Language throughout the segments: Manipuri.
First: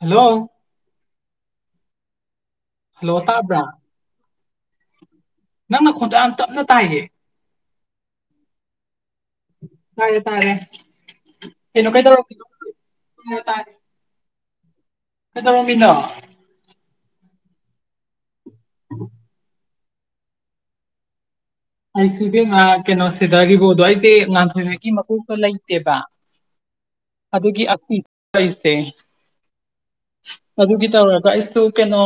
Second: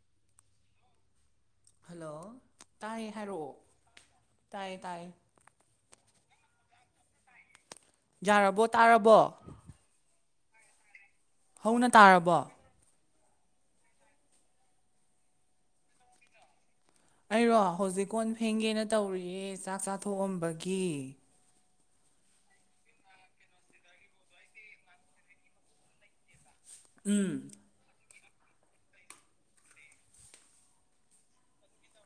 ꯍꯜꯂꯣ ꯍꯜꯂꯣ ꯇꯥꯏ ꯍꯜꯂꯣ ꯍꯥꯏꯔꯛꯑꯣ ꯁꯥꯕ꯭ꯔꯥ ꯇꯥꯏ ꯇꯥꯏ ꯅꯪꯅ ꯈꯣꯟꯗ ꯌꯥꯝ ꯇꯞꯅ ꯇꯥꯏꯌꯦ ꯌꯥꯔꯕꯣ ꯇꯥꯔꯕꯣ ꯇꯥꯔꯦ ꯇꯥꯔꯦ ꯍꯧꯅ ꯀꯩꯅ ꯀꯩ ꯇꯧꯔ ꯇꯥꯔꯕꯣ ꯇꯔ ꯇꯥꯔꯦ ꯀ ꯇꯧꯔꯝꯃꯤꯗꯣ ꯑꯩꯔꯣ ꯍꯧꯖꯤꯛ ꯀꯣꯟ ꯐꯦꯡꯒꯦꯅ ꯇꯧꯔꯤꯌꯦ ꯆꯥꯛ ꯆꯥꯊꯣꯛꯑꯝꯕꯒꯤ ꯑꯩꯁꯤꯕ ꯀꯩꯅꯣꯁꯤꯗꯒꯤꯀꯣꯗꯣ ꯑꯩꯁꯦ ꯉꯥꯟꯊꯣꯏꯉꯀꯤ ꯃꯀꯣꯛꯇꯣ ꯂꯩꯇꯦꯕ ꯎꯝ ꯑꯗꯨꯗꯒꯤ ꯑꯁꯇꯦ ꯑꯗꯨꯒꯤ ꯇꯧꯔꯒ ꯑꯩꯁꯨ ꯀꯩꯅꯣ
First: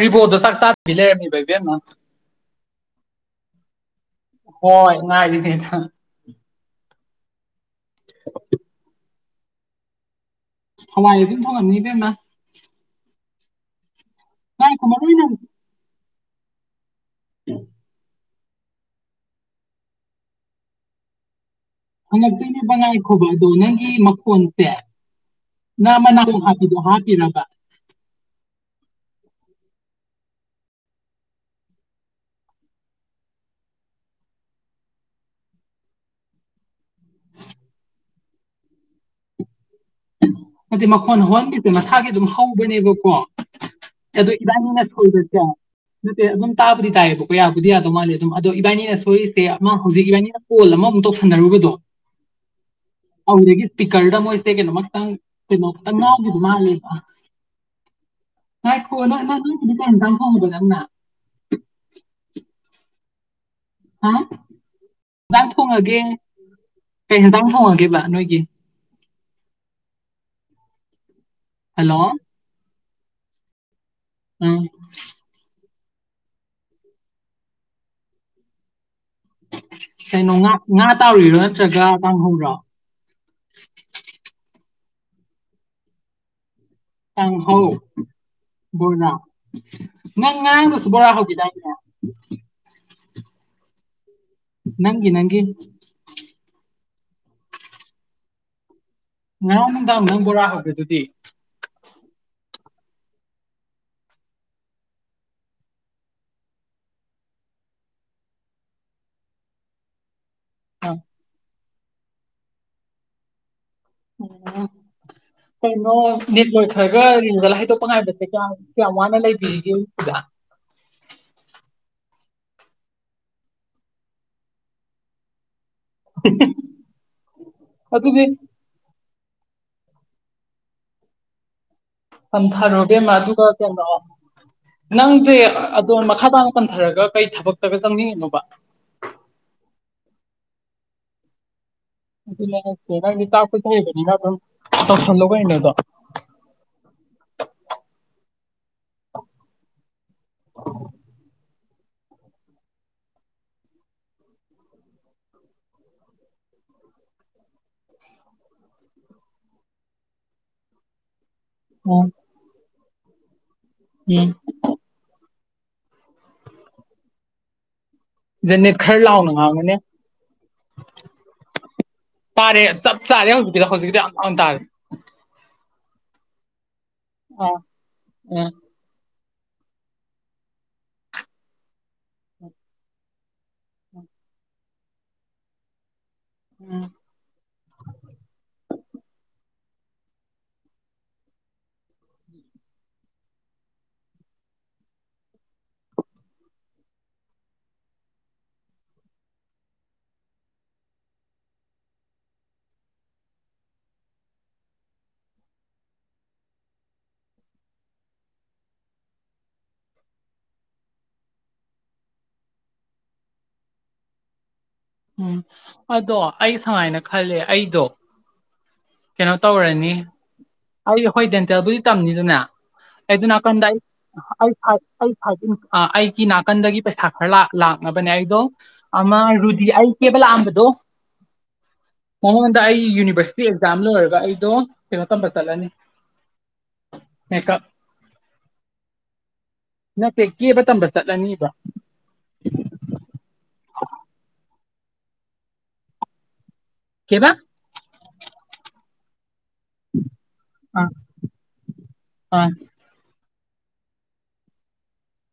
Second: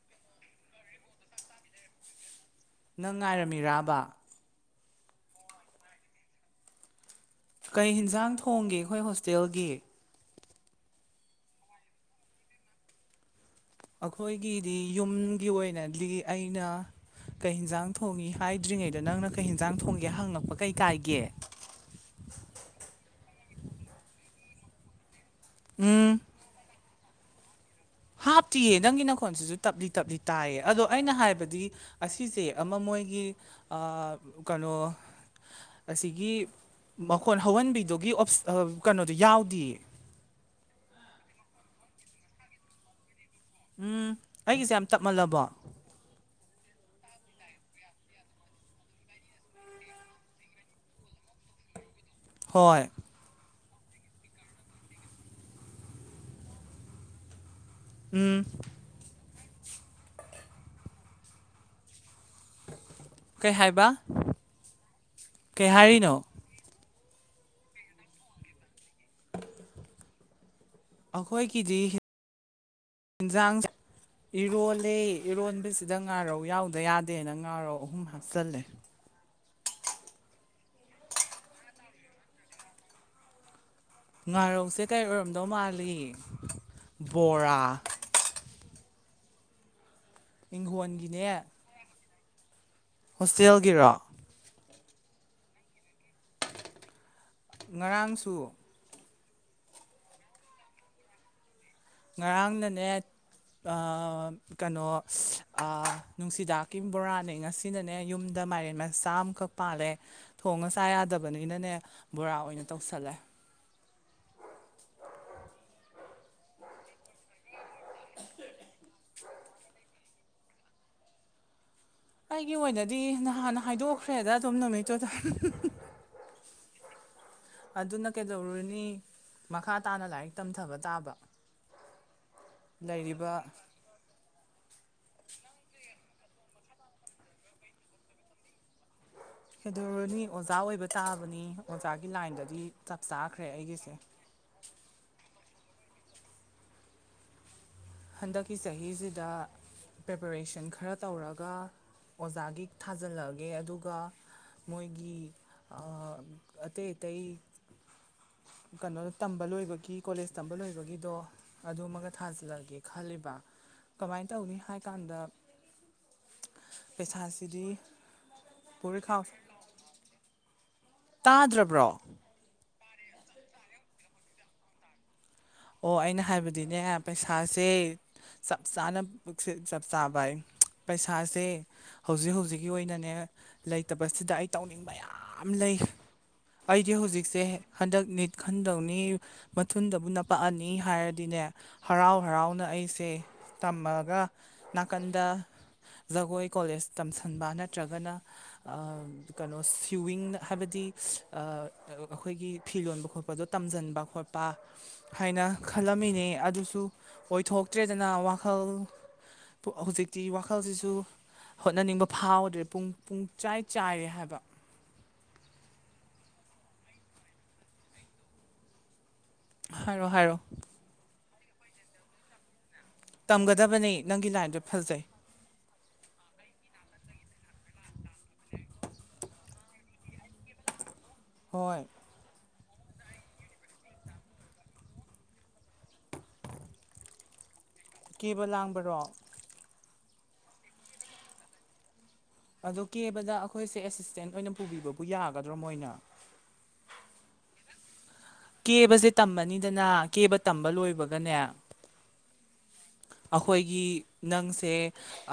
ꯔꯤꯕꯣꯗꯣ ꯆꯥꯛꯇꯥꯥꯗꯕꯤ ꯂꯩꯔꯝꯃꯤ ꯕꯩꯕꯤꯦꯝꯃ ꯅꯪ ꯉꯥꯏꯔꯝꯃꯤꯔꯕ ꯍꯣꯏ ꯉꯥꯏꯗꯤꯅꯦ ꯀꯩ ꯍꯟꯖꯥꯡ ꯊꯣꯡꯒꯦ ꯑꯩꯈꯣꯏ ꯍꯣꯁꯇꯦꯜꯒꯤ ꯍꯋꯥꯏ ꯑꯗꯨ ꯊꯃꯟꯅꯤꯕꯦꯝꯃ ꯑꯩꯈꯣꯏꯒꯤꯗꯤ ꯉꯥꯏꯈꯣ ꯃꯔꯨꯑꯣꯏꯅ ꯌꯨꯝꯒꯤ ꯑꯣꯏꯅꯗꯤ ꯑꯩꯅ ꯀꯩ ꯌꯦꯟꯖꯥꯡ ꯊꯣꯡꯉꯤ ꯍꯥꯏꯗ꯭ꯔꯤꯉꯩꯗ ꯅꯪꯅ ꯀꯩ ꯍꯟꯖꯥꯡ ꯊꯣꯡꯒꯦ ꯍꯪꯉꯛꯄ ꯀꯩ ꯀꯥꯏꯒꯦ ꯍꯪꯉꯛꯇꯣꯏꯅꯦ ꯕꯉꯥꯏꯈꯣꯕ ꯑꯗꯣ ꯅꯪꯒꯤ ꯃꯀꯣꯟꯁꯦ ꯅ ꯎꯝ ꯃꯅꯣ ꯍꯥꯀꯤꯔꯒ ꯍꯥꯞꯇꯤꯌꯦ ꯅꯪꯒꯤ ꯅꯈꯣꯟꯁꯤꯁꯨ ꯇꯞꯂꯤ ꯇꯞꯂꯤ ꯇꯥꯏꯌꯦ ꯑꯗꯣ ꯑꯩꯅ ꯍꯥꯏꯕꯗꯤ ꯑꯁꯤꯁꯦ ꯑꯃ ꯃꯣꯏꯒꯤ ꯀꯩꯅꯣ ꯑꯁꯤꯒꯤ ꯃꯈꯣꯟ ꯍꯧꯍꯟꯕꯤꯗꯨꯒꯤꯞ ꯀꯩꯅꯣꯗꯨꯣ ꯌꯥꯎꯗꯤꯌꯦ ꯍꯥꯏꯗꯤ ꯃꯈꯣꯟ ꯍꯣꯟꯒꯤꯁꯦ ꯃꯁꯥꯒꯤ ꯑꯗꯨꯝ ꯍꯧꯕꯅꯦꯕꯀꯣ ꯎꯝ ꯑꯗꯣ ꯑꯩꯒꯤꯁꯦ ꯌꯥꯝ ꯏꯗꯥꯅꯤꯅꯁꯨ ꯈꯜꯗꯁꯦ ꯇꯞꯃꯜꯂꯕꯣ ꯅꯠꯇꯦ ꯑꯗꯨꯝ ꯇꯥꯕꯨꯗꯤ ꯇꯥꯏꯌꯦꯕꯀꯣ ꯌꯥꯕꯨꯗꯤ ꯌꯥꯗꯧ ꯃꯥꯜꯂꯦ ꯑꯗꯨꯝ ꯑꯗꯣ ꯏꯕꯥꯅꯤꯅ ꯁꯣꯏꯔꯤꯁꯦ ꯑꯃ ꯍꯧꯖꯤꯛ ꯏꯕꯥꯅꯤꯅ ꯀꯣꯜ ꯑꯃꯃꯨꯛ ꯇꯧꯁꯟꯅꯔꯨꯕꯗꯣ ꯍꯣꯏ ꯍꯧꯗꯒꯤ ꯄꯤꯀꯜꯗ ꯃꯣꯏꯁ ꯍꯦꯛꯦ ꯅ ꯃ ꯃꯥ ꯀꯩꯅꯣ ꯇꯝꯒꯗꯨ ꯃꯥꯅꯦꯗ ꯎꯝ ꯣ ꯐꯣꯡꯕꯗ ꯀꯩ ꯍꯥꯏ ꯍꯥ ꯍꯥꯡ ꯊꯣꯡꯉꯒꯦ ꯍꯥꯏꯔꯤꯅꯣ ꯀꯩ ꯍꯦꯟꯇꯥꯡ ꯊꯣꯡꯉꯒꯦꯕ ꯅꯣꯏꯒꯤ ꯑꯩꯈꯣꯏꯒꯤꯗꯤ ꯍꯜꯂꯣ ꯌꯦꯟꯁꯥꯡ ꯎꯝ ꯏꯔꯣꯜꯂ ꯏꯔꯣꯟꯕꯁꯤꯗ ꯉꯥꯔꯧ ꯌꯥꯎꯗ ꯌꯥꯗꯦꯅ ꯉꯥꯔꯧ ꯑꯍꯨꯝ ꯍꯥꯞꯆꯤꯜꯂꯦ ꯀꯩꯅꯣ ꯉꯥ ꯉꯥ ꯇꯥꯔꯤꯔꯣ ꯅꯠꯇ꯭ꯔꯒ ꯇꯥꯡꯍꯧꯔꯣ ꯉꯥꯔꯧꯁꯦ ꯀꯩ ꯑꯣꯏꯔꯝꯗꯧ ꯃꯥꯜꯂꯤ ꯕꯣꯔꯥ ꯀꯥꯡꯍꯧ ꯕꯣꯔꯥ ꯅꯪ ꯉꯔꯥꯡꯗꯁꯨ ꯕꯣꯔꯥ ꯏꯪꯈꯣꯜꯒꯤꯅꯦ ꯍꯈꯤꯗꯥꯏꯅꯦ ꯍꯣꯁꯇꯦꯜꯒꯤꯔ ꯅꯪꯒꯤ ꯅꯪꯒꯤ ꯉꯔꯥꯡꯁꯨ ꯉꯔꯥꯡ ꯅꯨꯡꯗꯥꯡ ꯑꯃꯨꯪ ꯕꯣꯔꯥ ꯍꯧꯒꯦꯗꯨꯗꯤ ꯉꯔꯥꯡꯅꯅꯦ ꯀꯩꯅꯣ ꯅꯨꯡꯁꯤꯗꯥꯛꯀꯤ ꯕꯣꯔꯥꯅꯦ ꯉꯁꯤ ꯁꯤꯅꯅꯦ ꯌꯨꯝꯗ ꯃꯥꯏꯔꯦꯟ ꯃꯆꯥ ꯑꯃꯈꯛ ꯄꯥꯜꯂꯦ ꯊꯣꯡꯉ ꯆꯥ ꯑ ꯌꯥꯗꯕꯅꯤꯅꯅꯦ ꯕꯣꯔꯥ ꯑꯣꯏꯅ ꯇꯧꯁꯜꯂꯦ ꯎꯝ ꯀꯩꯅꯣ ꯅꯦꯠꯋꯣꯏ ꯈꯔꯒ ꯔꯤꯡꯒ ꯍꯥꯏꯗꯣꯛꯄ ꯉꯥꯏꯕꯁꯦ ꯀ ꯀꯌꯥꯝ ꯋꯥꯅ ꯂꯩꯕꯤꯔꯤꯒꯦ ꯍꯧꯖꯤꯛꯗ ꯑꯩꯒꯤ ꯑꯣꯏꯅꯗꯤ ꯅꯍꯥꯟ ꯍꯥꯏꯗꯣꯛꯈ꯭ꯔꯦꯗ ꯑꯗꯨꯝ ꯅꯨꯃꯤꯠꯇꯨꯗ ꯑꯗꯨꯅ ꯑꯗꯨꯗꯤ ꯀꯩꯗꯧꯔꯨꯅꯤ꯫ ꯃꯈꯥ ꯇꯥꯅ ꯂꯥꯏꯔꯤꯛ ꯇꯝꯊꯕ ꯇꯥꯕ ꯄꯝꯊꯔꯣꯕꯦꯝꯃ ꯂꯩꯔꯤꯕ ꯑꯗꯨꯒꯗ ꯀꯩꯅꯩꯅꯣ ꯅꯪꯗꯤ꯫ ꯑꯗꯣ ꯃꯈꯥ ꯇꯥꯅ ꯄꯟꯊꯔꯒ ꯀꯩ ꯊꯕꯛꯇꯒ ꯆꯪꯅꯤꯡꯉꯤꯅꯣꯕ꯫ ꯀꯩꯗꯔꯅꯤ ꯑꯣꯖꯥ ꯑꯣꯏꯕ ꯇꯥꯕꯅꯤ ꯑꯣꯖꯥꯒꯤ ꯑꯗꯨ ꯂꯥꯏꯟꯗꯗꯤ ꯂꯩꯔꯛꯁꯦ ꯆꯞ ꯅꯪꯗꯤ ꯆꯥꯈ꯭ꯔꯦ ꯑꯩꯒꯤꯁꯦ ꯇꯥꯛꯄꯊꯕꯅꯤꯅ ꯑꯗꯨꯝ ꯇꯧꯁꯜꯂꯣ ꯀꯔꯤꯅꯣꯑꯥꯗꯣ꯫ ꯍꯟꯗꯛꯀꯤ ꯆꯍꯤꯁꯤꯗ ꯄ꯭ꯔꯦꯄꯔꯦꯁꯟ ꯈꯔ ꯇꯧꯔꯒ ꯑꯣꯖꯥꯒꯤ ꯊꯥꯖꯤꯜꯂꯛꯑꯒꯦ ꯑꯗꯨꯒ ꯃꯣꯏꯒꯤ ꯑꯇꯩ ꯑꯇꯩ ꯀꯩꯅꯣ ꯇꯝꯕ ꯂꯣꯏꯕꯒꯤ ꯀꯣꯂꯦꯖ ꯇꯝꯕ ꯂꯣꯏꯕꯒꯤꯗꯣ ꯑꯗꯨꯃꯒ ꯎꯝ ꯊꯥꯖꯤꯜꯂꯒꯦ ꯈꯜꯂꯤꯕ ꯎꯝ ꯀꯃꯥꯏꯅ ꯇꯧꯅꯤ ꯍꯥꯏ ꯀꯥꯟꯗ ꯄꯩꯁꯥꯁꯤꯗꯤ ꯖꯅꯤꯠ ꯈꯔ ꯄꯨꯔꯤꯈꯥ ꯂꯥꯎꯅꯉ ꯃꯅꯦ꯫ ꯇꯥꯗ꯭ꯔꯕ꯭ꯔꯣ ꯇꯥꯔꯦ ꯑ ꯆꯞ ꯆꯥꯔꯦ ꯍꯧꯖꯤꯛꯀꯤꯗꯣ ꯍꯧꯖꯤꯛꯀꯤꯗꯣ ꯌꯥꯝ ꯆꯥꯎꯅ ꯇꯥꯔꯦ꯫ ꯑꯣ ꯑꯩꯅ ꯍꯥꯏꯕꯗꯤꯅꯦ ꯑꯥ ꯄꯩꯁꯥꯁꯦ ꯎꯝ ꯆꯞ ꯆꯥꯅ ꯄꯨꯛꯁꯦ ꯆꯞ ꯆꯥꯕꯌꯦꯡ ꯄꯩꯁꯥꯁꯦ ꯍꯧꯖꯤꯛ ꯍꯧꯖꯤꯛꯀꯤ ꯑꯣꯏꯅꯅꯦ ꯂꯩꯇꯕꯁꯤꯗ ꯑꯩ ꯇꯧꯅꯤꯡꯕ ꯌꯥꯝ ꯂꯩ꯫ ꯎꯝ ꯑꯩꯗꯤ ꯍꯧꯖꯤꯛꯁꯦ ꯍꯟꯗꯛ ꯅꯤꯠ ꯈꯟꯗꯧꯅꯤ ꯃꯊꯨꯟꯗꯕꯨ ꯅꯞ ꯑꯅꯤ ꯍꯥꯏꯔꯗꯤꯅꯦ ꯍꯔꯥꯎ ꯍꯔꯥꯎꯅ ꯑꯩꯁꯦ ꯇꯝꯃꯒ ꯅꯥꯀꯟꯗ ꯖꯒꯣꯏ ꯀꯣꯂꯦꯖ ꯇꯝꯁꯟꯕ ꯅꯠꯇ꯭ꯔꯒꯅ ꯑꯥ ꯀꯩꯅꯣ ꯁꯤꯋꯤꯡ ꯍꯥꯏꯕꯗꯤ ꯑ ꯑ-ꯑ-ꯑꯩꯈꯣꯏꯒꯤ ꯐꯤ ꯂꯣꯟꯕ ꯈꯣꯠꯄꯗꯣ ꯇꯝꯖꯟꯕ ꯈꯣꯠꯄ ꯍꯥꯏꯅ ꯈꯜꯂꯝꯃꯤꯅꯦ ꯑꯗꯨꯁꯨ ꯑꯣꯏꯊꯣꯛꯇ꯭ꯔꯦꯗꯅ ꯋꯥꯈꯜ ꯄꯨ ꯍꯧꯖꯤꯛꯇꯤ ꯋꯥꯈꯜꯁꯤꯁꯨ ꯍꯣꯠꯅꯅꯤꯡꯕ ꯐꯥꯎꯗ꯭ꯔꯦ ꯄꯨꯡ ꯄꯨꯡꯆꯥꯏ ꯆꯥꯏꯔꯦ ꯍꯥꯏꯕ꯫ ꯎꯝ ꯑꯗꯣ ꯑꯩ ꯁꯃꯥꯏꯅ ꯈꯜꯂꯦ ꯑꯩꯗꯣ ꯀꯩꯅꯣ ꯇꯧꯔꯅꯤ ꯍꯥꯏꯔꯣ ꯍꯥꯏꯔꯣ ꯑꯩ ꯑꯩꯈꯣꯏ ꯗꯦꯟꯇꯦꯜꯕꯨꯗꯤ ꯇꯝꯅꯤꯗꯅꯦ ꯑꯩꯗꯨ ꯅꯥꯀꯟꯗ ꯑꯩ ꯇꯝꯒꯗꯕꯅꯦ ꯅꯪꯒꯤ ꯂꯥꯏꯟꯗꯣ ꯑꯩ ꯐꯖꯩ ꯁꯥꯏ ꯑꯩ ꯑꯩꯒꯤ ꯅꯥꯀꯟꯗꯒꯤ ꯄꯩꯁꯥ ꯈꯔ ꯂꯥꯛ ꯂꯥꯛꯅꯕꯅꯦ ꯑꯩꯗꯣ ꯑꯃ ꯔꯨꯗꯤ ꯑꯩ ꯀꯦꯕ ꯂꯥꯛꯑꯝꯕꯗꯣ ꯍꯣꯏ ꯃꯉꯣꯟꯗ ꯑꯩ ꯌꯨꯅꯤꯚꯔꯁꯤꯇꯤ ꯑꯦꯛꯖꯥꯝ ꯂꯣꯏꯔꯒ ꯑꯩꯗꯣ ꯀꯩꯅꯣ ꯇꯝꯕ ꯆꯠꯂꯅꯤ ꯃꯦꯛꯀꯞ ꯀꯦꯕ ꯂꯥꯡꯕꯔꯣ꯫ ꯅꯠꯇꯦ ꯀꯦꯕ ꯇꯝꯕ ꯆꯠꯂꯅꯤꯕ꯫ ꯑꯗꯣ ꯀꯦꯕꯗ ꯑꯩꯈꯣꯏꯁꯦ ꯑꯦꯁꯤꯁꯇꯦꯟ ꯑꯣꯏꯅ ꯄꯨꯕꯤꯕꯕꯨ ꯌꯥꯒꯗ꯭ꯔꯣ ꯃꯣꯏꯅ꯫ ꯀꯩꯕꯥ ꯀꯦꯕꯁꯦ ꯇꯝꯃꯅꯤꯗꯅ ꯀꯦꯕ ꯇꯝꯕ ꯑꯥ ꯂꯣꯏꯕꯒꯅꯦ ꯑꯥ ꯑꯩꯈꯣꯏꯒꯤ ꯅꯪꯁꯦ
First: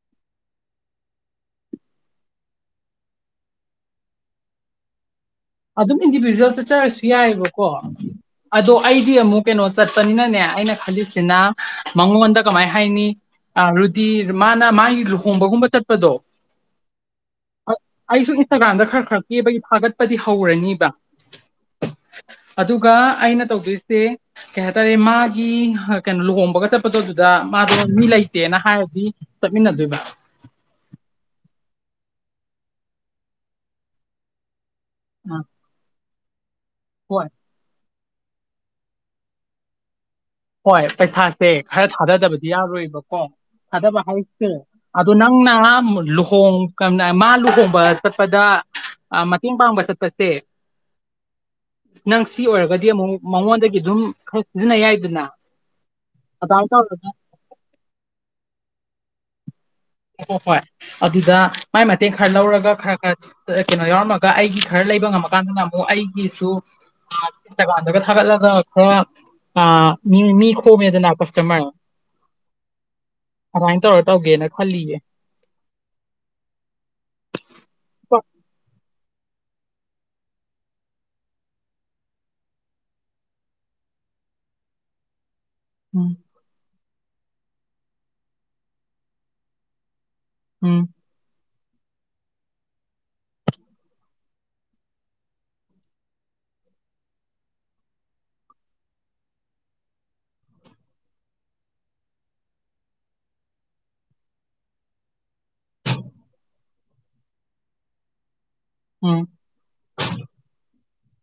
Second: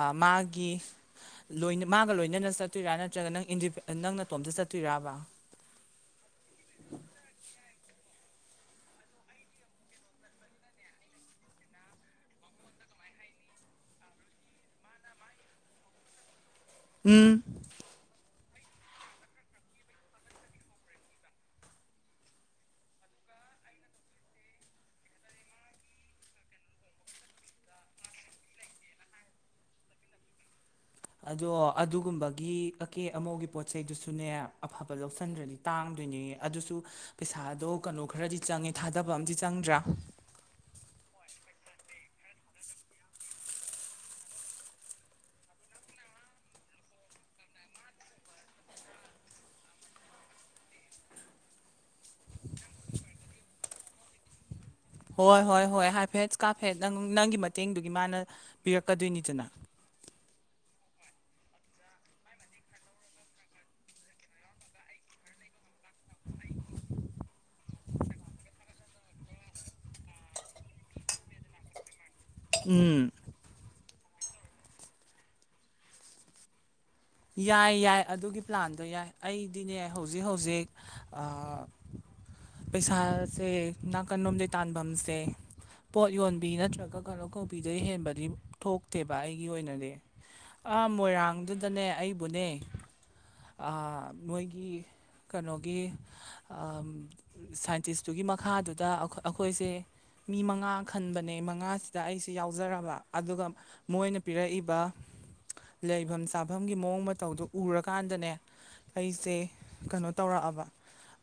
ꯑ ꯃꯥꯒꯤ ꯂꯣꯏꯅ ꯃꯥꯒ ꯂꯣꯏꯅꯅ ꯆꯠꯇꯣꯏꯔꯥ ꯅꯠꯇ꯭ꯔꯒ ꯅꯪ ꯏꯟꯗꯤꯄꯦ ꯅꯪ ꯅꯇꯣꯝꯗ ꯆꯠꯇꯣꯏꯔꯥꯕꯥ꯫ ꯑꯗꯨꯝ ꯏꯟꯗꯤꯕꯤꯖꯨꯋꯦꯜ ꯆꯠꯆꯔꯁꯨ ꯌꯥꯏꯑꯕꯀꯣ꯫ ꯑꯗꯣ ꯑꯩꯗꯤ ꯑꯃꯨꯛ ꯀꯩꯅꯣ ꯆꯠꯄꯅꯤꯅꯅꯦ ꯑꯩꯅ ꯈꯜꯂꯤꯁꯤꯅ ꯃꯉꯣꯟꯗ ꯀꯃꯥꯏ ꯍꯥꯏꯅꯤ꯫ ꯑ ꯔꯨꯗꯤ ꯃꯥꯅ ꯃꯥꯒꯤ ꯂꯨꯍꯣꯡꯕꯒꯨꯝꯕ ꯆꯠꯄꯗꯣ ꯎꯝ ꯑꯩꯁꯨ ꯏꯟꯁꯇꯥꯒ꯭ꯔꯥꯝꯗ ꯈꯔ ꯈꯔ ꯀꯦꯕꯒꯤ ꯊꯥꯒꯠꯄꯗꯤ ꯍꯧꯔꯅꯤꯕ ꯑꯗꯨꯒ ꯑꯩꯅ ꯇꯧꯗꯣꯏꯁꯦ ꯀꯩ ꯍꯥꯏꯇꯥꯔꯦ ꯃꯥꯒꯤ ꯀꯩꯅꯣ ꯂꯨꯍꯣꯡꯕꯒ ꯆꯠꯄꯗꯣ ꯑꯗꯨꯗ ꯃꯥꯗꯣ ꯃꯤ ꯂꯩꯇꯦꯅ ꯍꯥꯏꯔꯗꯤ ꯆꯠꯃꯤꯟꯅꯗꯣꯏꯕ ꯑꯗꯣ ꯑꯗꯨꯒꯨꯝꯕꯒꯤ ꯑꯀꯦ ꯑꯃꯧꯒꯤ ꯄꯣꯠꯆꯩꯗꯨꯁꯨꯅꯦ ꯑꯐꯕ ꯑ ꯂꯧꯁꯟꯗ꯭ꯔꯗꯤ ꯇꯥꯡꯗꯣꯏꯅꯦ ꯑꯗꯨꯁꯨ ꯍꯣꯏ ꯄꯩꯁꯥꯗꯣ ꯀꯩꯅꯣ ꯈꯔꯗꯤ ꯆꯪꯉꯦ ꯊꯥꯗꯕ ꯑꯝꯗꯤ ꯆꯪꯗ꯭ꯔꯥ꯫ ꯍꯣꯏ ꯄꯩꯁꯥꯁꯦ ꯈꯔ ꯊꯥꯗꯗꯕꯗꯤ ꯌꯥꯔꯣꯏꯕꯀꯣ ꯊꯥꯗꯕ ꯍꯥꯏꯁꯦ ꯑꯗꯣ ꯅꯪꯅ ꯂꯨꯍꯣꯡ ꯀ-ꯅ-ꯃꯥ ꯂꯨꯍꯣꯡꯕ ꯆꯠꯄꯗ ꯑ ꯃꯇꯦꯡ ꯄꯥꯡꯕ ꯆꯠꯄꯁꯦ ꯅꯪ ꯁꯤ ꯑꯣꯏꯔꯒꯗꯤ ꯑꯃꯨꯛ ꯃꯉꯣꯟꯗꯒꯤ ꯑꯗꯨꯝ ꯈꯔ ꯁꯤꯖꯤꯟꯅ ꯌꯥꯏ ꯍꯣꯏ ꯍꯣꯏ ꯍꯣꯏ ꯍꯥꯏꯐꯦꯠ ꯀꯥꯐꯦꯠ ꯅꯪ ꯅꯪꯒꯤ ꯃꯇꯦꯡꯗꯨꯒꯤ ꯃꯥꯅ ꯄꯤꯔꯛꯀꯗꯣꯏꯅꯤꯗꯅ꯫ ꯑꯣ ꯍꯣꯏ ꯑꯗꯨꯗ ꯃꯥꯏ ꯃꯇꯦꯡ ꯈꯔ ꯂꯧꯔꯒ ꯈꯔ ꯈꯔ ꯑ ꯀꯩꯅꯣ ꯌꯥꯎꯔꯝꯃꯒ ꯑꯩꯒꯤ ꯈꯔ ꯂꯩꯕ ꯉꯝꯃꯀꯥꯟꯗꯅ ꯑꯃꯨꯛ ꯑꯩꯒꯤꯁꯨ ꯑ ꯏꯟꯁꯇꯥꯒ꯭ꯔꯥꯝꯗꯒ ꯊꯥꯒꯠꯂꯒ ꯈꯔ ꯑ ꯃꯤ ꯃꯤ ꯈꯣꯝꯃꯦꯗꯅ ꯀꯁꯇꯃꯔ ꯎꯝ ꯑꯃꯥꯏꯟ ꯇꯧꯔ ꯇꯧꯒꯦꯅ ꯈꯜꯂꯤꯌꯦ꯫ ꯌꯥꯏ ꯌꯥꯏ ꯑꯗꯨꯒꯤ ꯄ꯭ꯂꯥꯟꯗꯣ ꯌꯥꯏ ꯑꯩꯗꯤꯅꯦ ꯍꯧꯖꯤꯛ ꯍꯧꯖꯤꯛ ꯄꯩꯁꯥꯁꯦ ꯅꯥꯀꯟ ꯂꯣꯝꯗꯩ ꯇꯐꯝꯁꯦ ꯄꯣꯠ ꯎꯝ ꯌꯣꯟꯕꯤ ꯅꯠꯇ꯭ꯔꯒ ꯀꯩꯅꯣ ꯀꯧꯕꯤꯗ ꯍꯦꯟꯕꯗꯤ ꯊꯣꯛꯇꯦꯕ ꯑꯩꯒꯤ ꯑꯣꯏꯅꯗꯤ ꯑ ꯎꯝ ꯃꯣꯏꯔꯥꯡꯗꯨꯗꯅꯦ ꯑꯩꯕꯨꯅꯦ ꯃꯣꯏꯒꯤ ꯀꯩꯅꯣꯒꯤ ꯁꯥꯏꯟꯇꯤꯁꯇꯨꯒꯤ ꯃꯈꯥꯗꯨꯗ ꯑꯩꯈꯣꯏꯁꯦ ꯃꯤ ꯃꯉꯥ ꯈꯟꯕꯅꯦ ꯃꯉꯥꯁꯤꯗ ꯑꯩꯁꯨ ꯌꯥꯎꯖꯔꯕ ꯑꯗꯨꯒ ꯃꯣꯏꯅ ꯄꯤꯔꯛꯏꯕ ꯂꯩꯐꯝ ꯆꯥꯐꯝ ꯅꯪꯒꯤ ꯃꯑꯣꯡ ꯃꯇꯧꯗꯣ ꯎꯔꯀꯥꯟꯗꯅꯦ ꯎꯝ ꯑꯩꯁꯦ ꯀꯩꯅꯣ ꯇꯧꯔꯛꯑꯕ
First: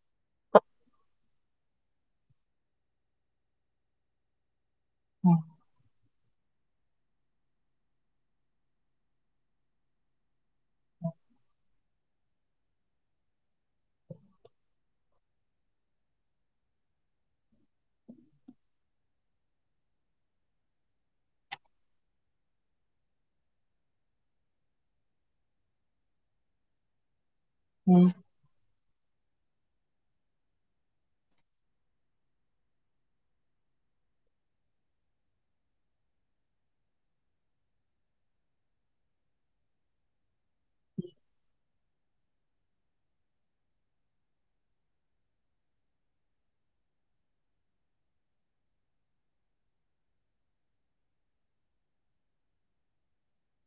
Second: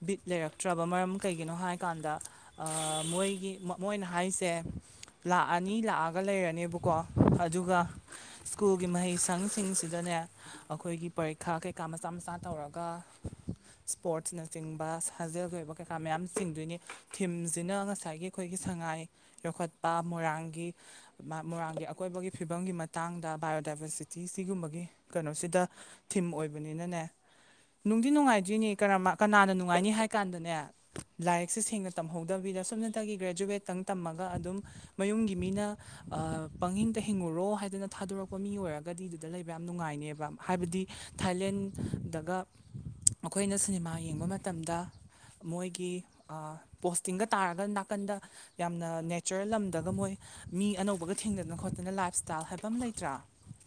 ꯕꯤꯠ ꯂꯩꯔꯛꯇ꯭ꯔꯕ ꯃꯔꯝ ꯀꯩꯒꯤꯅꯣ ꯍꯥꯏꯀꯥꯟꯗ ꯃꯣꯏꯒꯤ ꯃꯣꯏꯅ ꯍꯥꯏꯁꯦ ꯎꯝ ꯂꯥꯛꯑꯅꯤ ꯂꯥꯛꯑꯒ ꯂꯩꯔꯅꯦꯕꯀꯣ ꯑꯗꯨꯒ ꯁ꯭ꯀꯨꯜꯒꯤ ꯃꯍꯩꯁꯪꯁꯤꯡꯁꯤꯗꯅꯦ ꯑꯩꯈꯣꯏꯒꯤ ꯄꯔꯤꯈꯥ ꯀꯩꯀꯥ ꯃꯆꯥ ꯃꯆꯥ ꯇꯧꯔꯒ ꯏꯁꯄꯣꯔꯠꯁꯅꯆꯤꯡꯕ ꯁꯥꯖꯦꯜꯒꯤ ꯑꯣꯏꯕ ꯀꯩꯀꯥ ꯃꯌꯥꯝ ꯆꯤꯡꯗꯣꯏꯅꯤ ꯊꯤꯝꯁꯤꯅ ꯉꯁꯥꯏꯒꯤ ꯑꯩꯈꯣꯏꯒꯤ ꯁꯉꯥꯏ ꯌꯣꯛꯈꯠꯄ ꯃꯣꯏꯔꯥꯡꯒꯤ ꯃꯣꯏꯣꯔꯥꯡꯒꯤ ꯑꯀꯣꯏꯕꯒꯤ ꯐꯤꯕꯝꯒꯤ ꯃꯇꯥꯡꯗ ꯕꯥꯏꯑꯣꯗꯥꯏꯕꯔꯁꯤꯇꯤ ꯁꯤꯒꯨꯝꯕꯒꯤ ꯀꯩꯅꯣꯁꯤꯗ ꯊꯤꯝ ꯑꯣꯏꯕꯅꯤꯅꯅꯦ ꯎꯝ ꯅꯨꯡꯗꯤ ꯅꯨꯡꯉꯥꯏꯇ ꯑꯗꯨꯏꯅꯦ ꯀ ꯀꯅꯥꯅ ꯅꯨꯡꯉꯥꯏꯅꯤ ꯍꯥꯏ ꯀꯥꯟꯗꯅꯦ ꯂꯥꯏꯔꯤꯛꯁꯦ ꯁꯦꯡꯅ ꯇꯝꯍꯧꯗꯕꯤꯗ ꯁꯨꯞꯅꯇꯒꯤ ꯒ꯭ꯔꯦꯖꯨꯋꯦꯠꯇꯪ ꯇꯝꯃꯒ ꯑꯗꯨꯝ ꯃꯌꯨꯝꯒꯤ ꯃꯤꯅ ꯄꯪꯍꯤꯡꯇ ꯍꯤꯡꯉꯨꯔꯣ ꯍꯥꯏꯗꯅ ꯊꯥꯗꯣꯔꯛꯄ ꯃꯤ ꯑꯣꯏꯔꯒꯗꯤ ꯑꯗꯨꯗ ꯂꯩꯕ ꯌꯥꯝ ꯅꯨꯡꯉꯥꯏꯅꯦꯕ ꯍꯥꯏꯕꯗꯤ ꯊꯥꯏꯂꯦꯟꯗꯒ ꯃꯈꯣꯏꯅ ꯁꯤꯅꯦꯃꯥ ꯌꯦꯡꯕ ꯃꯇꯝꯗ ꯃꯣꯏꯒꯤ ꯄꯣꯁꯇꯤꯡꯒ ꯇꯥꯔꯒ ꯅꯥꯀꯟꯗ ꯌꯥꯝꯅ ꯅꯦꯆꯔꯦꯜ ꯂꯝꯗꯒ ꯃꯣꯏ ꯃꯤ ꯑꯅꯧꯕꯒ ꯊꯦꯡꯗꯅ ꯈꯣꯠꯇꯅ ꯂꯥꯏꯐ ꯏꯁꯇꯥꯏꯜ ꯍꯥꯏꯕ ꯑꯃ ꯂꯩꯇ꯭ꯔꯥ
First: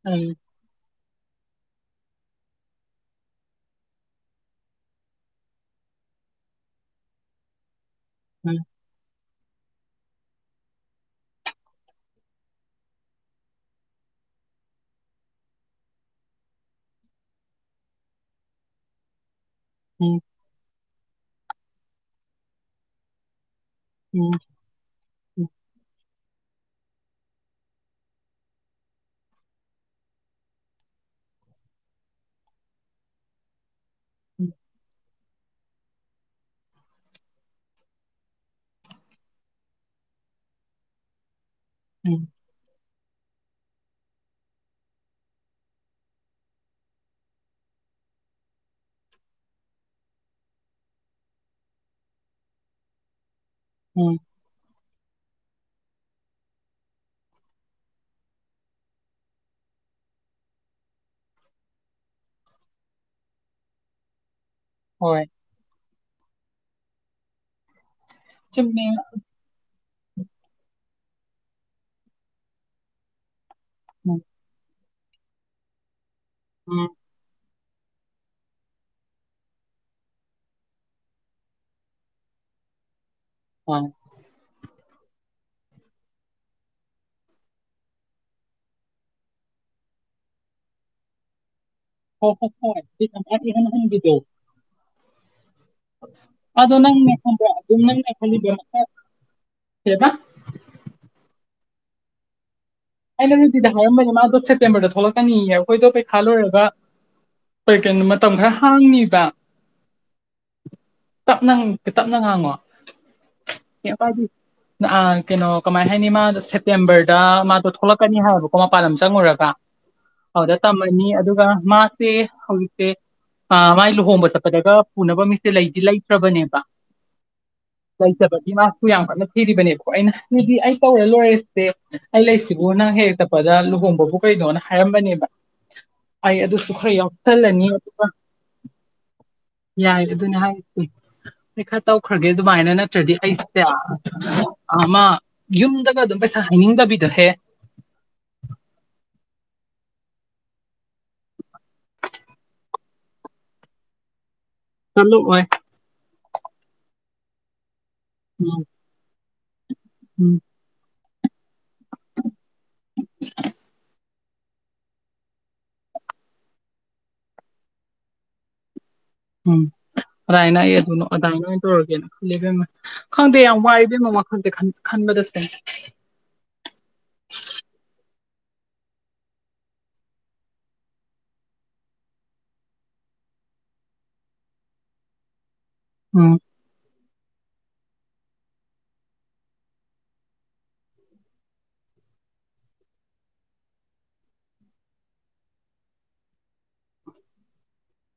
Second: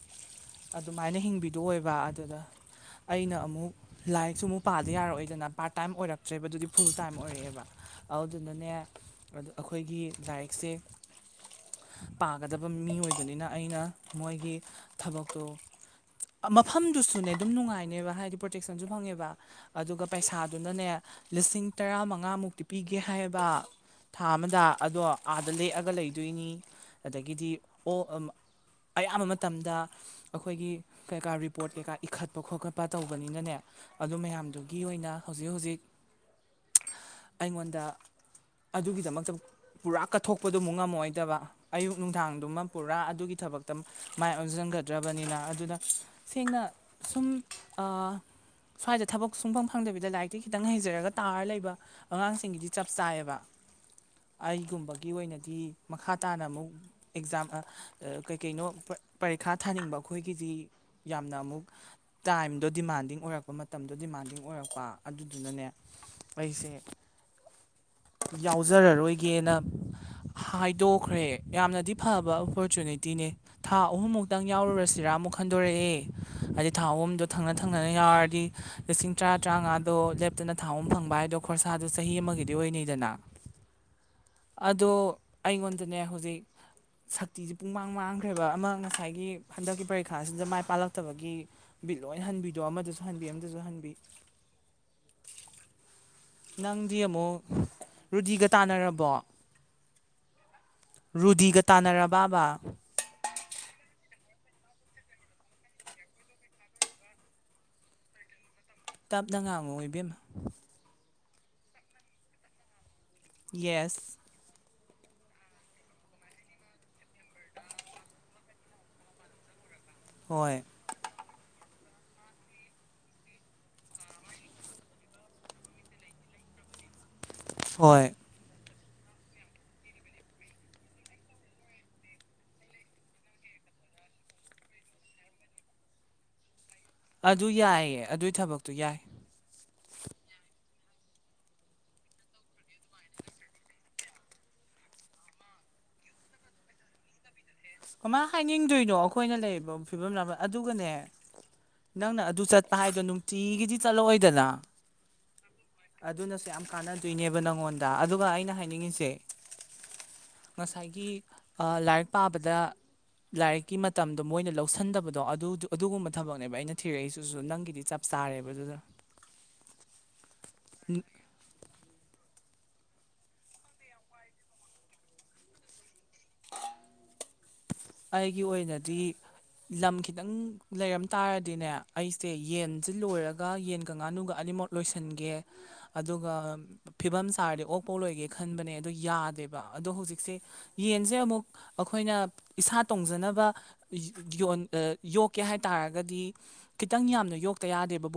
ꯎꯝ ꯑꯗꯨꯃꯥꯏꯅ ꯍꯤꯡꯕꯤꯗꯣ ꯑꯣꯏꯕ ꯑꯗꯨꯗ ꯑꯩꯅ ꯑꯃꯨꯛ ꯂꯥꯏꯔꯤꯛꯁꯨ ꯑꯃꯨꯛ ꯄꯥꯗ ꯌꯥꯔꯛꯑꯣꯏꯗꯅ ꯄꯥꯔꯠ ꯇꯥꯏꯝ ꯑꯣꯏꯔꯛꯇ꯭ꯔꯦꯕ ꯑꯗꯨꯗꯤ ꯐꯨꯜ ꯇꯥꯏꯝ ꯑꯣꯏꯔꯛꯑꯦꯕ ꯎꯝ ꯑꯗꯨꯅꯅꯦ ꯑꯩꯈꯣꯏꯒꯤ ꯂꯥꯏꯔꯤꯛꯁꯦ ꯄꯥꯒꯗꯕ ꯃꯤ ꯑꯣꯏꯕꯅꯤꯅ ꯑꯩꯅ ꯃꯣꯏꯒꯤ ꯊꯕꯛꯇꯣ ꯃꯐꯝꯗꯨꯁꯨꯅꯦ ꯑꯗꯨꯝ ꯅꯨꯡꯉꯥꯏꯅꯦꯕ ꯍꯥꯏꯗꯤ ꯄ꯭ꯔꯣꯇꯦꯛꯁꯟꯁꯨ ꯐꯪꯉꯦꯕ ꯑꯗꯨꯒ ꯎꯝ ꯄꯩꯁꯥ ꯑꯗꯨꯅꯅꯦ ꯂꯤꯁꯤꯡ ꯇꯔꯥ ꯃꯉꯥꯃꯨꯛꯇꯤ ꯄꯤꯒꯦ ꯍꯥꯏꯕ ꯊꯥ ꯎꯝ ꯑꯃꯗ ꯑꯗꯣ ꯎꯝ ꯎꯝ ꯑꯥꯗ ꯂꯦꯛꯑꯒ ꯂꯩꯗꯣꯏꯅꯤ ꯑꯗꯒꯤꯗꯤ ꯑꯣ ꯑꯌꯥꯝꯕ ꯃꯇꯝꯗ ꯑꯩꯈꯣꯏꯒꯤ ꯀꯩꯀꯥ ꯔꯤꯄꯣꯠ ꯀꯩꯀꯥ ꯏꯈꯠꯄ ꯈꯣꯠꯀꯠꯄ ꯇꯧꯕꯅꯤꯅꯅꯦ ꯑꯗꯨ ꯃꯌꯥꯝꯗꯨꯒꯤ ꯑꯣꯏꯅ ꯍꯧꯖꯤꯛ ꯍꯧꯖꯤꯛ ꯑꯩꯉꯣꯟꯗ ꯑꯗꯨꯒꯤꯗꯃꯛꯇ ꯄꯨꯔꯥ ꯀꯠꯊꯣꯛꯄꯗꯨꯃꯨꯛ ꯉꯝꯃꯣꯏꯗꯕ ꯑꯌꯨꯛ ꯎꯝ ꯅꯨꯡꯗꯥꯡꯗꯨꯃ ꯄꯨꯔꯥ ꯑꯗꯨꯒꯤ ꯊꯕꯛꯇ ꯃꯥꯏ ꯑꯣꯟꯁꯤꯟꯒꯗ ꯗ꯭ꯔꯕꯅꯤꯅ ꯑꯗꯨꯅ ꯁꯦꯡꯅ ꯁꯨꯝ ꯁ꯭ꯋꯥꯏꯗ ꯊꯕꯛ ꯁꯨꯡꯐꯝ ꯐꯪꯗꯕꯤꯗ ꯂꯥꯏꯔꯤꯛꯇꯤ ꯈꯤꯇꯪ ꯍꯩꯖꯔꯒ ꯇꯥꯔ ꯂꯩꯕ ꯑꯉꯥꯡꯁꯤꯡꯒꯤꯗꯤ ꯆꯞ ꯆꯥꯏꯌꯦꯕ ꯎꯝ ꯑꯩꯒꯨꯝꯕꯒꯤ ꯑꯣꯏꯅꯗꯤ ꯃꯈꯥ ꯇꯥꯅ ꯑꯃꯨꯛ ꯑꯦꯛꯖꯥꯝ ꯀꯩꯀꯩꯅꯣ ꯄꯔꯤꯈꯥ ꯊꯥꯅꯤꯡꯕ ꯑꯩꯈꯣꯏꯒꯤꯗꯤ ꯌꯥꯝꯅ ꯑꯃꯨꯛ ꯇꯥꯏꯝꯗꯣ ꯗꯤꯃꯥꯟꯗꯤꯡ ꯑꯣꯏꯔꯛꯄ ꯃꯇꯝꯗꯣ ꯗꯤꯃꯥꯟꯗꯤꯡ ꯑꯣꯏꯔꯛꯄ ꯍꯣꯏ ꯑꯗꯨꯗꯨꯅꯅꯦ ꯑꯩꯁꯦ ꯆꯨꯝꯃꯦ ꯌꯥꯎꯖꯔꯔꯣꯏꯒꯦꯅ ꯍꯥꯏꯗꯣꯛꯈ꯭ꯔꯦ ꯌꯥꯝꯅꯗꯤ ꯐꯕ ꯑꯣꯄꯣꯔꯆꯨꯅꯤꯇꯤꯅꯦ ꯊꯥ ꯎꯝ ꯑꯍꯨꯝꯃꯨꯛ ꯈꯤꯇꯪ ꯌꯥꯎꯔꯨꯔꯁꯤꯔꯥ ꯑꯃꯨꯛ ꯈꯟꯗꯣꯔꯛꯑꯦ ꯍꯥꯏꯗꯤ ꯊꯥ ꯎꯝ ꯑꯍꯨꯝꯗ ꯊꯪꯅ ꯊꯪꯅꯅ ꯌꯥꯎꯔꯗꯤ ꯂꯤꯁꯤꯡ ꯇꯔꯥ ꯇꯔꯥꯃꯉꯥꯗꯣ ꯂꯦꯞꯇꯅ ꯊꯥ ꯑ ꯐꯪꯕ ꯍꯥꯏꯗꯣ ꯈꯣꯔꯁꯥꯗꯨ ꯆꯍꯤ ꯑꯃꯒꯤꯗꯤ ꯑꯣꯏꯅꯅꯤꯗꯅ ꯎꯝ ꯑꯗꯣ ꯑꯩꯉꯣꯟꯗꯅꯦ ꯍꯧꯖꯤꯛ ꯁꯛꯇꯤꯖꯦ ꯄꯨꯡ ꯃꯥꯡ ꯃꯥꯡꯈ꯭ꯔꯦꯕ ꯑꯃ ꯉꯁꯥꯏ ꯒꯤ ꯍꯟꯗꯛꯀꯤ ꯄꯔꯤꯈꯥꯁꯤꯗ ꯃꯥꯏ ꯄꯥꯂꯛꯇꯕꯒꯤ ꯕꯤꯠ ꯂꯣꯏ ꯍꯣꯏ ꯍꯣꯏ ꯍꯟꯕꯤꯗꯣ ꯑꯃꯗꯁꯨ ꯍꯟꯕꯤ ꯍꯣꯏ ꯑꯃꯗꯁꯨ ꯏꯍꯟ ꯍꯟꯕꯤ ꯍꯟꯕꯤꯗꯣ ꯑꯗꯣ ꯅꯪꯗꯤ ꯅꯪꯅꯦ ꯑꯃꯨꯛ ꯈꯪꯕ꯭ꯔꯥ ꯑꯗꯨꯝ ꯅꯪꯅ ꯔꯨꯗꯤꯒ ꯈꯜꯂꯤꯕ ꯃꯈꯥ ꯇꯥꯟꯅꯔꯕꯣ ꯀꯩꯕ ꯔꯨꯗꯤꯒ ꯇꯥꯟꯅꯔꯕꯕꯥ ꯑꯩꯅ ꯔꯨꯗꯤꯗ ꯍꯥꯏꯔꯝꯕꯅꯦ ꯃꯥꯗꯣ ꯁꯦꯞꯇꯦꯝꯕꯔꯗ ꯊꯣꯛꯂꯛꯀꯅꯤꯌꯦ ꯑꯩꯈꯣꯏꯗꯣ ꯄꯩꯈꯥ ꯂꯣꯏꯔꯒ ꯍꯣꯏ ꯀꯩꯅꯣ ꯃꯇꯝ ꯈꯔ ꯍꯥꯡꯅꯤꯕ ꯇꯞꯅ ꯉꯥꯡꯉꯨ ꯏꯕꯦꯝꯃ ꯇꯞꯅꯪ ꯇꯞꯅ ꯉꯥꯡꯉꯣ ꯀꯩꯏꯝ ꯌꯦꯁ ꯀꯥꯏꯗꯦ ꯑ ꯀꯩꯅꯣ ꯀꯃꯥꯏ ꯍꯥꯏꯅꯤ ꯃꯥꯗꯣ ꯁꯦꯞꯇꯦꯝꯕꯔꯗ ꯃꯥꯗꯣ ꯊꯣꯛꯂꯛꯀꯅꯤ ꯍꯥꯏꯌꯦꯕꯀꯣ ꯃꯄꯥꯟ ꯂꯝ ꯆꯪꯉꯨꯔꯒ ꯑꯗꯨꯗ ꯍꯣꯏ ꯇꯝ ꯕꯅꯤ ꯑꯗꯨꯒ ꯃꯥꯁꯦ ꯍꯧꯖꯤꯛꯁꯦ ꯑ ꯃꯥꯏ ꯂꯨꯍꯣꯡꯕ ꯆꯠꯄꯗꯒ ꯄꯨꯅꯕ ꯃꯤꯁꯦ ꯂꯩꯗꯤ ꯂꯩꯇ꯭ꯔꯕꯅꯦꯕ ꯍꯣꯏ ꯂꯩꯇꯕꯒꯤ ꯃꯥ ꯁꯨ ꯌꯥꯝ ꯀꯟꯅ ꯊꯤꯔꯤꯕꯅꯦꯕꯀꯣ ꯑꯩꯅ ꯗꯨꯗꯤ ꯑꯩ ꯇꯧꯔ ꯂꯣꯏꯔꯦꯁꯦ ꯑꯩ ꯂꯩ ꯁꯤꯕꯨ ꯅꯪ ꯍꯦꯛ ꯍꯦꯛ ꯆꯞꯄꯗ ꯂꯨꯍꯣꯡꯕꯕꯨ ꯀꯩꯅꯣꯅ ꯍꯥꯏꯔꯝꯕꯅꯦꯕ ꯑꯩ ꯑꯗꯨꯁꯨ ꯈꯔ ꯌꯥꯎ ꯑꯗꯨ ꯌꯥꯏꯌꯦ ꯑꯗꯨꯏ ꯊꯕꯛꯇꯨ ꯌꯥꯏ ꯌꯥꯏ ꯑꯗꯨꯅꯦ ꯍꯥꯏꯁꯦ ꯍꯣꯏ ꯈꯔ ꯇꯧꯈ꯭ꯔꯒꯦ ꯑꯗꯨꯃꯥꯏꯅ ꯅꯠꯇ꯭ꯔꯗꯤ ꯑꯩꯁꯦ ꯑꯃ ꯌꯨꯝꯗꯒ ꯑꯗꯨꯝ ꯄꯩꯁꯥ ꯍꯩꯅꯤꯡꯗꯕꯤꯗꯣ ꯍꯦ ꯀꯃꯥꯏ ꯍꯥꯏꯅꯤꯡꯗꯣꯏꯅꯣ ꯑꯩꯈꯣꯏꯅ ꯂꯩꯔꯤꯕ ꯐꯤꯕꯝ ꯑꯗꯨꯒꯅꯦ ꯅꯪꯅ ꯑꯗꯨ ꯆꯠꯄ ꯍꯥꯏꯗꯣ ꯅꯨꯡꯇꯤꯒꯤꯗꯤ ꯆꯠꯂꯛꯑꯣꯏꯗꯅ ꯆꯠꯂꯛ ꯑꯣꯏ ꯑꯗꯨꯅꯁꯨ ꯌꯥꯝ ꯀꯥꯟꯅꯗꯣꯏꯅꯦꯕ ꯅꯪꯉꯣꯟꯗ ꯑꯗꯨꯒ ꯑꯩꯅ ꯎꯝ ꯍꯥꯏꯅꯤꯡꯉꯤꯁꯦ ꯎꯝ ꯉꯁꯥꯏꯒꯤ ꯂꯥꯏꯔꯤꯛ ꯄꯥꯕꯗ ꯂꯥꯏꯔꯤꯛꯀꯤ ꯃꯇꯝ ꯗꯣ ꯃꯣꯏꯅ ꯂꯧꯁꯟꯗꯕꯗꯣ ꯑꯗꯨ ꯑꯗꯨꯒꯨꯝꯕ ꯊꯕꯛꯅꯦꯕ ꯑꯩꯅ ꯊꯤꯔꯛꯏꯁꯤꯁꯨ ꯅꯪꯒꯤꯗꯤ ꯆꯞ ꯆꯥꯔꯦꯕ ꯑꯗꯨꯅ ꯎꯝ ꯑꯔꯥꯏꯅ ꯑꯩ ꯑꯗꯨꯅ ꯑꯗꯥꯢꯅ ꯑꯣꯏꯅ ꯇꯔꯒꯦꯅ ꯈꯜꯂꯤ ꯏꯕꯦꯝꯃ ꯈꯪꯗꯦ ꯌꯥꯝ ꯋꯥꯏ ꯏꯕꯦꯝꯃ ꯋꯥꯈꯟꯖꯦ ꯈꯟ ꯈꯟꯕꯗꯁꯨ ꯑꯩꯒꯤ ꯑꯣꯏꯅꯗꯤ ꯂꯝ ꯈꯤꯇꯪ ꯂꯩꯔꯝ ꯇꯥꯔꯗꯤꯅꯦ ꯑꯩꯁꯦ ꯌꯦꯟꯁꯦ ꯂꯣꯏꯔꯒ ꯌꯦꯟꯒ ꯉꯥꯅꯨꯒ ꯑꯅꯤꯃꯛ ꯂꯣꯏꯁꯟꯒꯦ [inaudible] ꯑꯗꯨꯒ ꯐꯤꯕꯝ ꯆꯥꯔꯗꯤ ꯑꯣꯛꯐꯧ ꯂꯣꯏꯒꯦ ꯈꯟꯕꯅꯦ ꯑꯗꯣ ꯌꯥꯗꯦꯕ ꯑꯗꯣ ꯍꯧꯖꯤꯛꯁꯦ ꯌꯦꯟꯁꯦ ꯑꯃꯨꯛ ꯑꯩꯈꯣꯏꯅ ꯏꯁꯥ ꯇꯣꯡꯖꯅꯕ ꯌꯣꯟ ꯌꯣꯛꯀꯦ ꯍꯥꯏ ꯇꯥꯔꯒꯗꯤ ꯈꯤꯇꯪ ꯌꯥꯝꯅ ꯌꯣꯛꯇ ꯌꯥꯗꯦꯕ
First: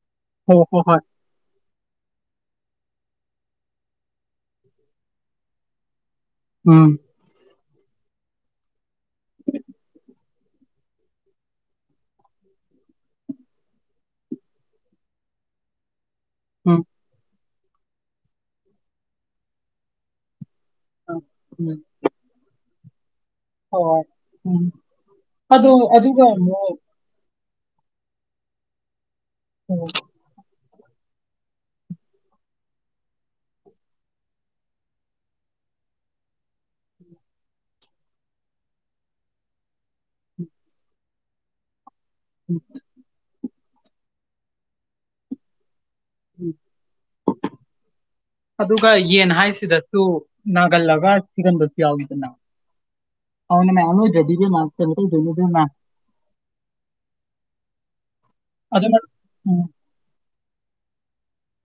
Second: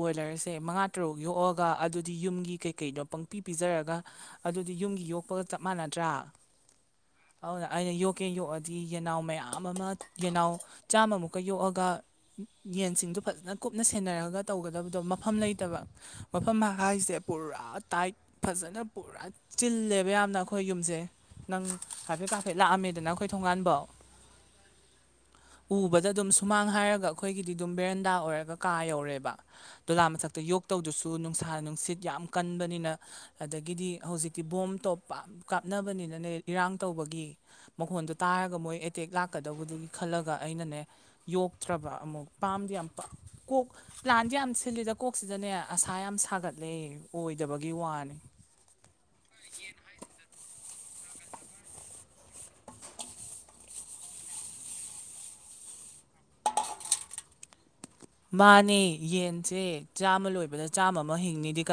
ꯍꯣ ꯕꯣꯏꯂꯔꯁꯦ ꯍꯣ ꯃꯉꯥ ꯍꯣꯏ ꯇꯔꯨꯛ ꯌꯣꯛꯑꯒ ꯒ ꯑꯗꯨꯗꯤ ꯌꯨꯝꯒꯤ ꯀꯩꯀꯩꯗꯣ ꯄꯪꯄꯤ ꯄꯤꯖꯔꯒ ꯑꯗꯨꯗꯤ ꯌꯨꯝꯒꯤ ꯌꯣꯛꯄꯒ ꯆꯞ ꯃꯥꯟꯅꯗ꯭ꯔꯥ ꯎꯝ ꯑꯗꯨꯅ ꯑꯩꯅ ꯌꯣꯛꯀꯦ ꯌꯣꯛꯑꯗꯤ ꯌꯦꯅꯥꯎ ꯃꯌꯥꯝ ꯑꯃ ꯌꯦꯅꯥꯎ ꯆꯥꯝꯃꯃꯨꯛꯀ ꯌꯣꯛꯑꯒ ꯌꯦꯟꯁꯤꯡꯗꯣ ꯐꯖꯅ ꯀꯨꯞꯅ ꯁꯦꯟꯅꯔꯒ ꯇꯧꯒꯗꯕꯗꯣ ꯃꯐꯝ ꯂꯩꯇꯕ ꯃꯐꯝ ꯎꯝ ꯍꯥꯏꯁꯦ ꯄꯨꯔꯥ ꯇꯥꯏꯠ ꯐꯖꯅ ꯄꯨꯔꯥ ꯆꯤꯜꯂꯦꯕ ꯌꯥꯝꯅ ꯑꯩꯈꯣꯏ ꯌꯨꯝ ꯖꯦ ꯎꯝ ꯅꯪ ꯍꯥꯏꯐꯦꯠ ꯀꯐꯦꯠ ꯂꯥꯛꯑꯝꯃꯦꯗꯅ ꯑꯩꯈꯣꯏ ꯊꯣꯡꯒꯥꯟꯐꯧ ꯑꯣ ꯎꯝ ꯑꯗꯣ ꯑꯗꯨꯒꯨ ꯈꯣꯏꯒꯤꯗꯤꯗꯨꯝ ꯕꯦꯔꯟꯗꯥ ꯑꯣꯏꯔꯒ ꯀꯥ ꯌꯧꯔꯦꯕ ꯎꯝ ꯗꯣꯂꯥꯟ ꯃꯊꯛꯇ ꯌꯣꯛ ꯇꯧꯗꯨꯁꯨ ꯅꯨꯡꯁꯥ ꯅꯨꯡꯁꯤꯠ ꯌꯥꯝ ꯀꯟꯕꯅꯤꯅ ꯑꯗꯒꯤꯗꯤ ꯍꯧꯖꯤꯛꯇꯤ ꯕꯣꯝ ꯇꯣꯞ ꯄꯥꯛ ꯀꯥꯞꯅꯕꯅꯤꯅꯅꯦ ꯏꯔꯥꯡ ꯇꯧꯕꯒꯤ ꯃꯈꯣꯟꯁꯨ ꯇꯥꯔꯒ ꯃꯣꯏ ꯑꯦꯇꯦꯛ ꯂꯥꯛꯀꯗꯧꯕꯗꯨꯒꯤ ꯈꯜꯂꯒ ꯑꯩꯅꯅꯦ ꯌꯣꯛꯇ꯭ꯔꯕ ꯑꯃꯨꯛ ꯄꯥꯝꯗꯤ ꯌꯥꯝ ꯀꯣꯛ ꯄ꯭ꯂꯥꯟꯁꯦ ꯌꯥꯝꯅ ꯁꯤꯜꯂꯤꯗ ꯀꯣꯛꯁꯤꯗꯅꯦ ꯑꯁꯥ ꯌꯥꯝ ꯎꯝ ꯊꯥꯒꯠꯂꯦ ꯑꯣꯏꯗꯕꯒꯤ ꯋꯥꯅꯤ ꯑꯗꯨꯒ ꯌꯦꯟ ꯍꯥꯏꯁꯤꯗꯁꯨ ꯅꯥꯒꯜꯂꯒ ꯊꯤꯒꯟꯕꯁꯨ ꯌꯥꯎꯋꯤꯗꯅ ꯅ ꯅꯥꯟꯅ ꯖꯗꯤꯒꯦ ꯃꯥꯥꯛꯦꯕ꯭ꯔ ꯗꯦ ꯃꯥꯅꯦ ꯑꯗꯨꯅ ꯎꯝ ꯌꯦꯟꯁꯦ ꯆꯥꯝꯃ ꯂꯣꯏꯕꯗ ꯆꯥꯝꯃ ꯑꯃ ꯍꯤꯡꯅꯤꯗꯤ ꯀ